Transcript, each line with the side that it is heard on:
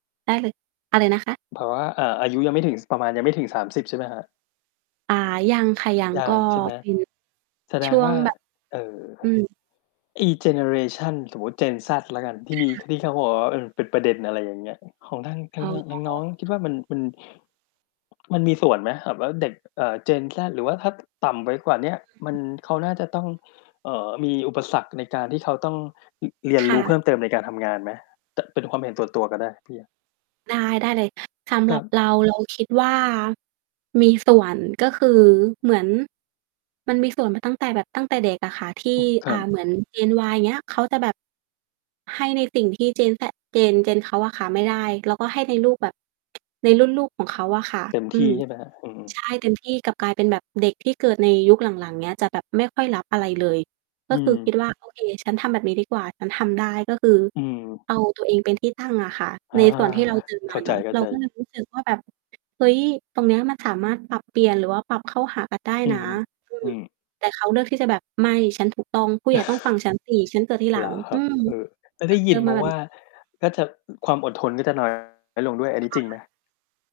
right: ได้เลย อะไรนะคะ?
left: เพราะว่า อ่า อายุยังไม่ถึง ส ประมาณยังไม่ถึง 30 ใช่ไหมครับ?
right: อา ยังค่ะ ยัง
left: ยั
right: ก็
left: ง ใช่ไหม?
right: เป็น
left: แสด
right: ช
left: ง
right: ่ว
left: ว
right: ง
left: ่า
right: แบบ
left: เอ่อ
right: อืม
left: อีเจเนอเรชัน สมมุติ Gen Z แล้วกัน ที
right: ค
left: ่มี
right: ่ะ
left: ที่เขาบอกว่า เออ เป็นประเด็น อะไรอย่างเงี้ย อ ของทาง ท
right: อ
left: า
right: ๋
left: ง ทางน้อ
right: อ
left: งคิดว่า มันเป็น มันมีส่วนไหมสำหรับเด็ก เอ่อ Gen Z หรือว่าถ้า ต่ำไปกว่าเนี้ย
right: อ
left: มัน
right: ืม
left: เขาน่าจะต้อง เอ่อ มีอุปสรรคในการที่เขาต้อง อ เรีย
right: ค
left: นร
right: ่
left: ู้เพ
right: ะ
left: ิ่มเติมในการทำงานไหม? ต เป็นความเห็นส่วน ตัวก็ได้ พี่อะ
right: ได้ ได้เลย สำห
left: ค
right: ร
left: ร
right: ั
left: ั
right: บ
left: บ
right: เรา เราคิดว่า มีส่วน ก็คือเหมือน มันมีส่วนมาตั้งแต่แบบ ตั้งแต่เด็กอะค่ะ ที่
left: อือ ค
right: อ
left: ร
right: ่
left: ั
right: า เหมื
left: บ
right: อน Gen Y อย่างเงี้ย เขาจะแบบ ให้ในสิ่งที่ Gen Z Gen Gen เขาอะค่ะไม่ได้ แล้วก็ให้เลี้ยงลูกแบบ ในรุ่นลูกของเขาอะค่ะ
left: เต็ม
right: อื
left: ที
right: ม
left: ่ ใช่ไหมครับ? อือ
right: ใช่ เต็มที่ กลับกลายเป็นแบบเด็กที่เกิดในยุคหลัง ๆ เงี้ย จะแบบไม่ค่อยรับอะไรเลย ก็
left: อื
right: คือคิ
left: อ
right: ดว่า โอเค ฉันทำแบบนี้ดีกว่า ฉันทำได้ ก็คือ
left: อือ
right: เอาตัวเองเป็นที่ตั้งอะค่ะ
left: อา
right: ในส่วน ที่เราเจอ
left: เ
right: ม
left: ข้
right: า
left: า
right: เน
left: ใ
right: าะ เรา
left: จ
right: ก็เ
left: ๆ
right: ลยรู้สึกว่า แบบ เฮ้ย ตรงเนี้ยมันสามารถปรับเปลี่ยน หรือว่าปรับเข้าหากันได้
left: อื
right: นะ
left: อฮึ
right: อื
left: อื
right: ม
left: ม
right: แต่เขาเลือกที่จะแบบ "ไม่ ฉันถูกต้อง ผู้ใหญ่ต้องฟัง ฉันสิ ฉันเกิดทีหล
left: เ
right: ั
left: หร
right: ง"
left: อค
right: อื
left: รับ?
right: ม
left: เออ ก็
right: ฉ
left: ได
right: ั
left: ้
right: น
left: ย
right: เจ
left: ิ
right: อ
left: นม
right: มา
left: า
right: แบ
left: ว
right: บ
left: ่
right: นี้
left: า ก็จะ อ ความอดทน ก็จะ น้อย ลงด้วย อันน
right: ค
left: ี้
right: ่
left: จริง
right: ะ
left: ไหม?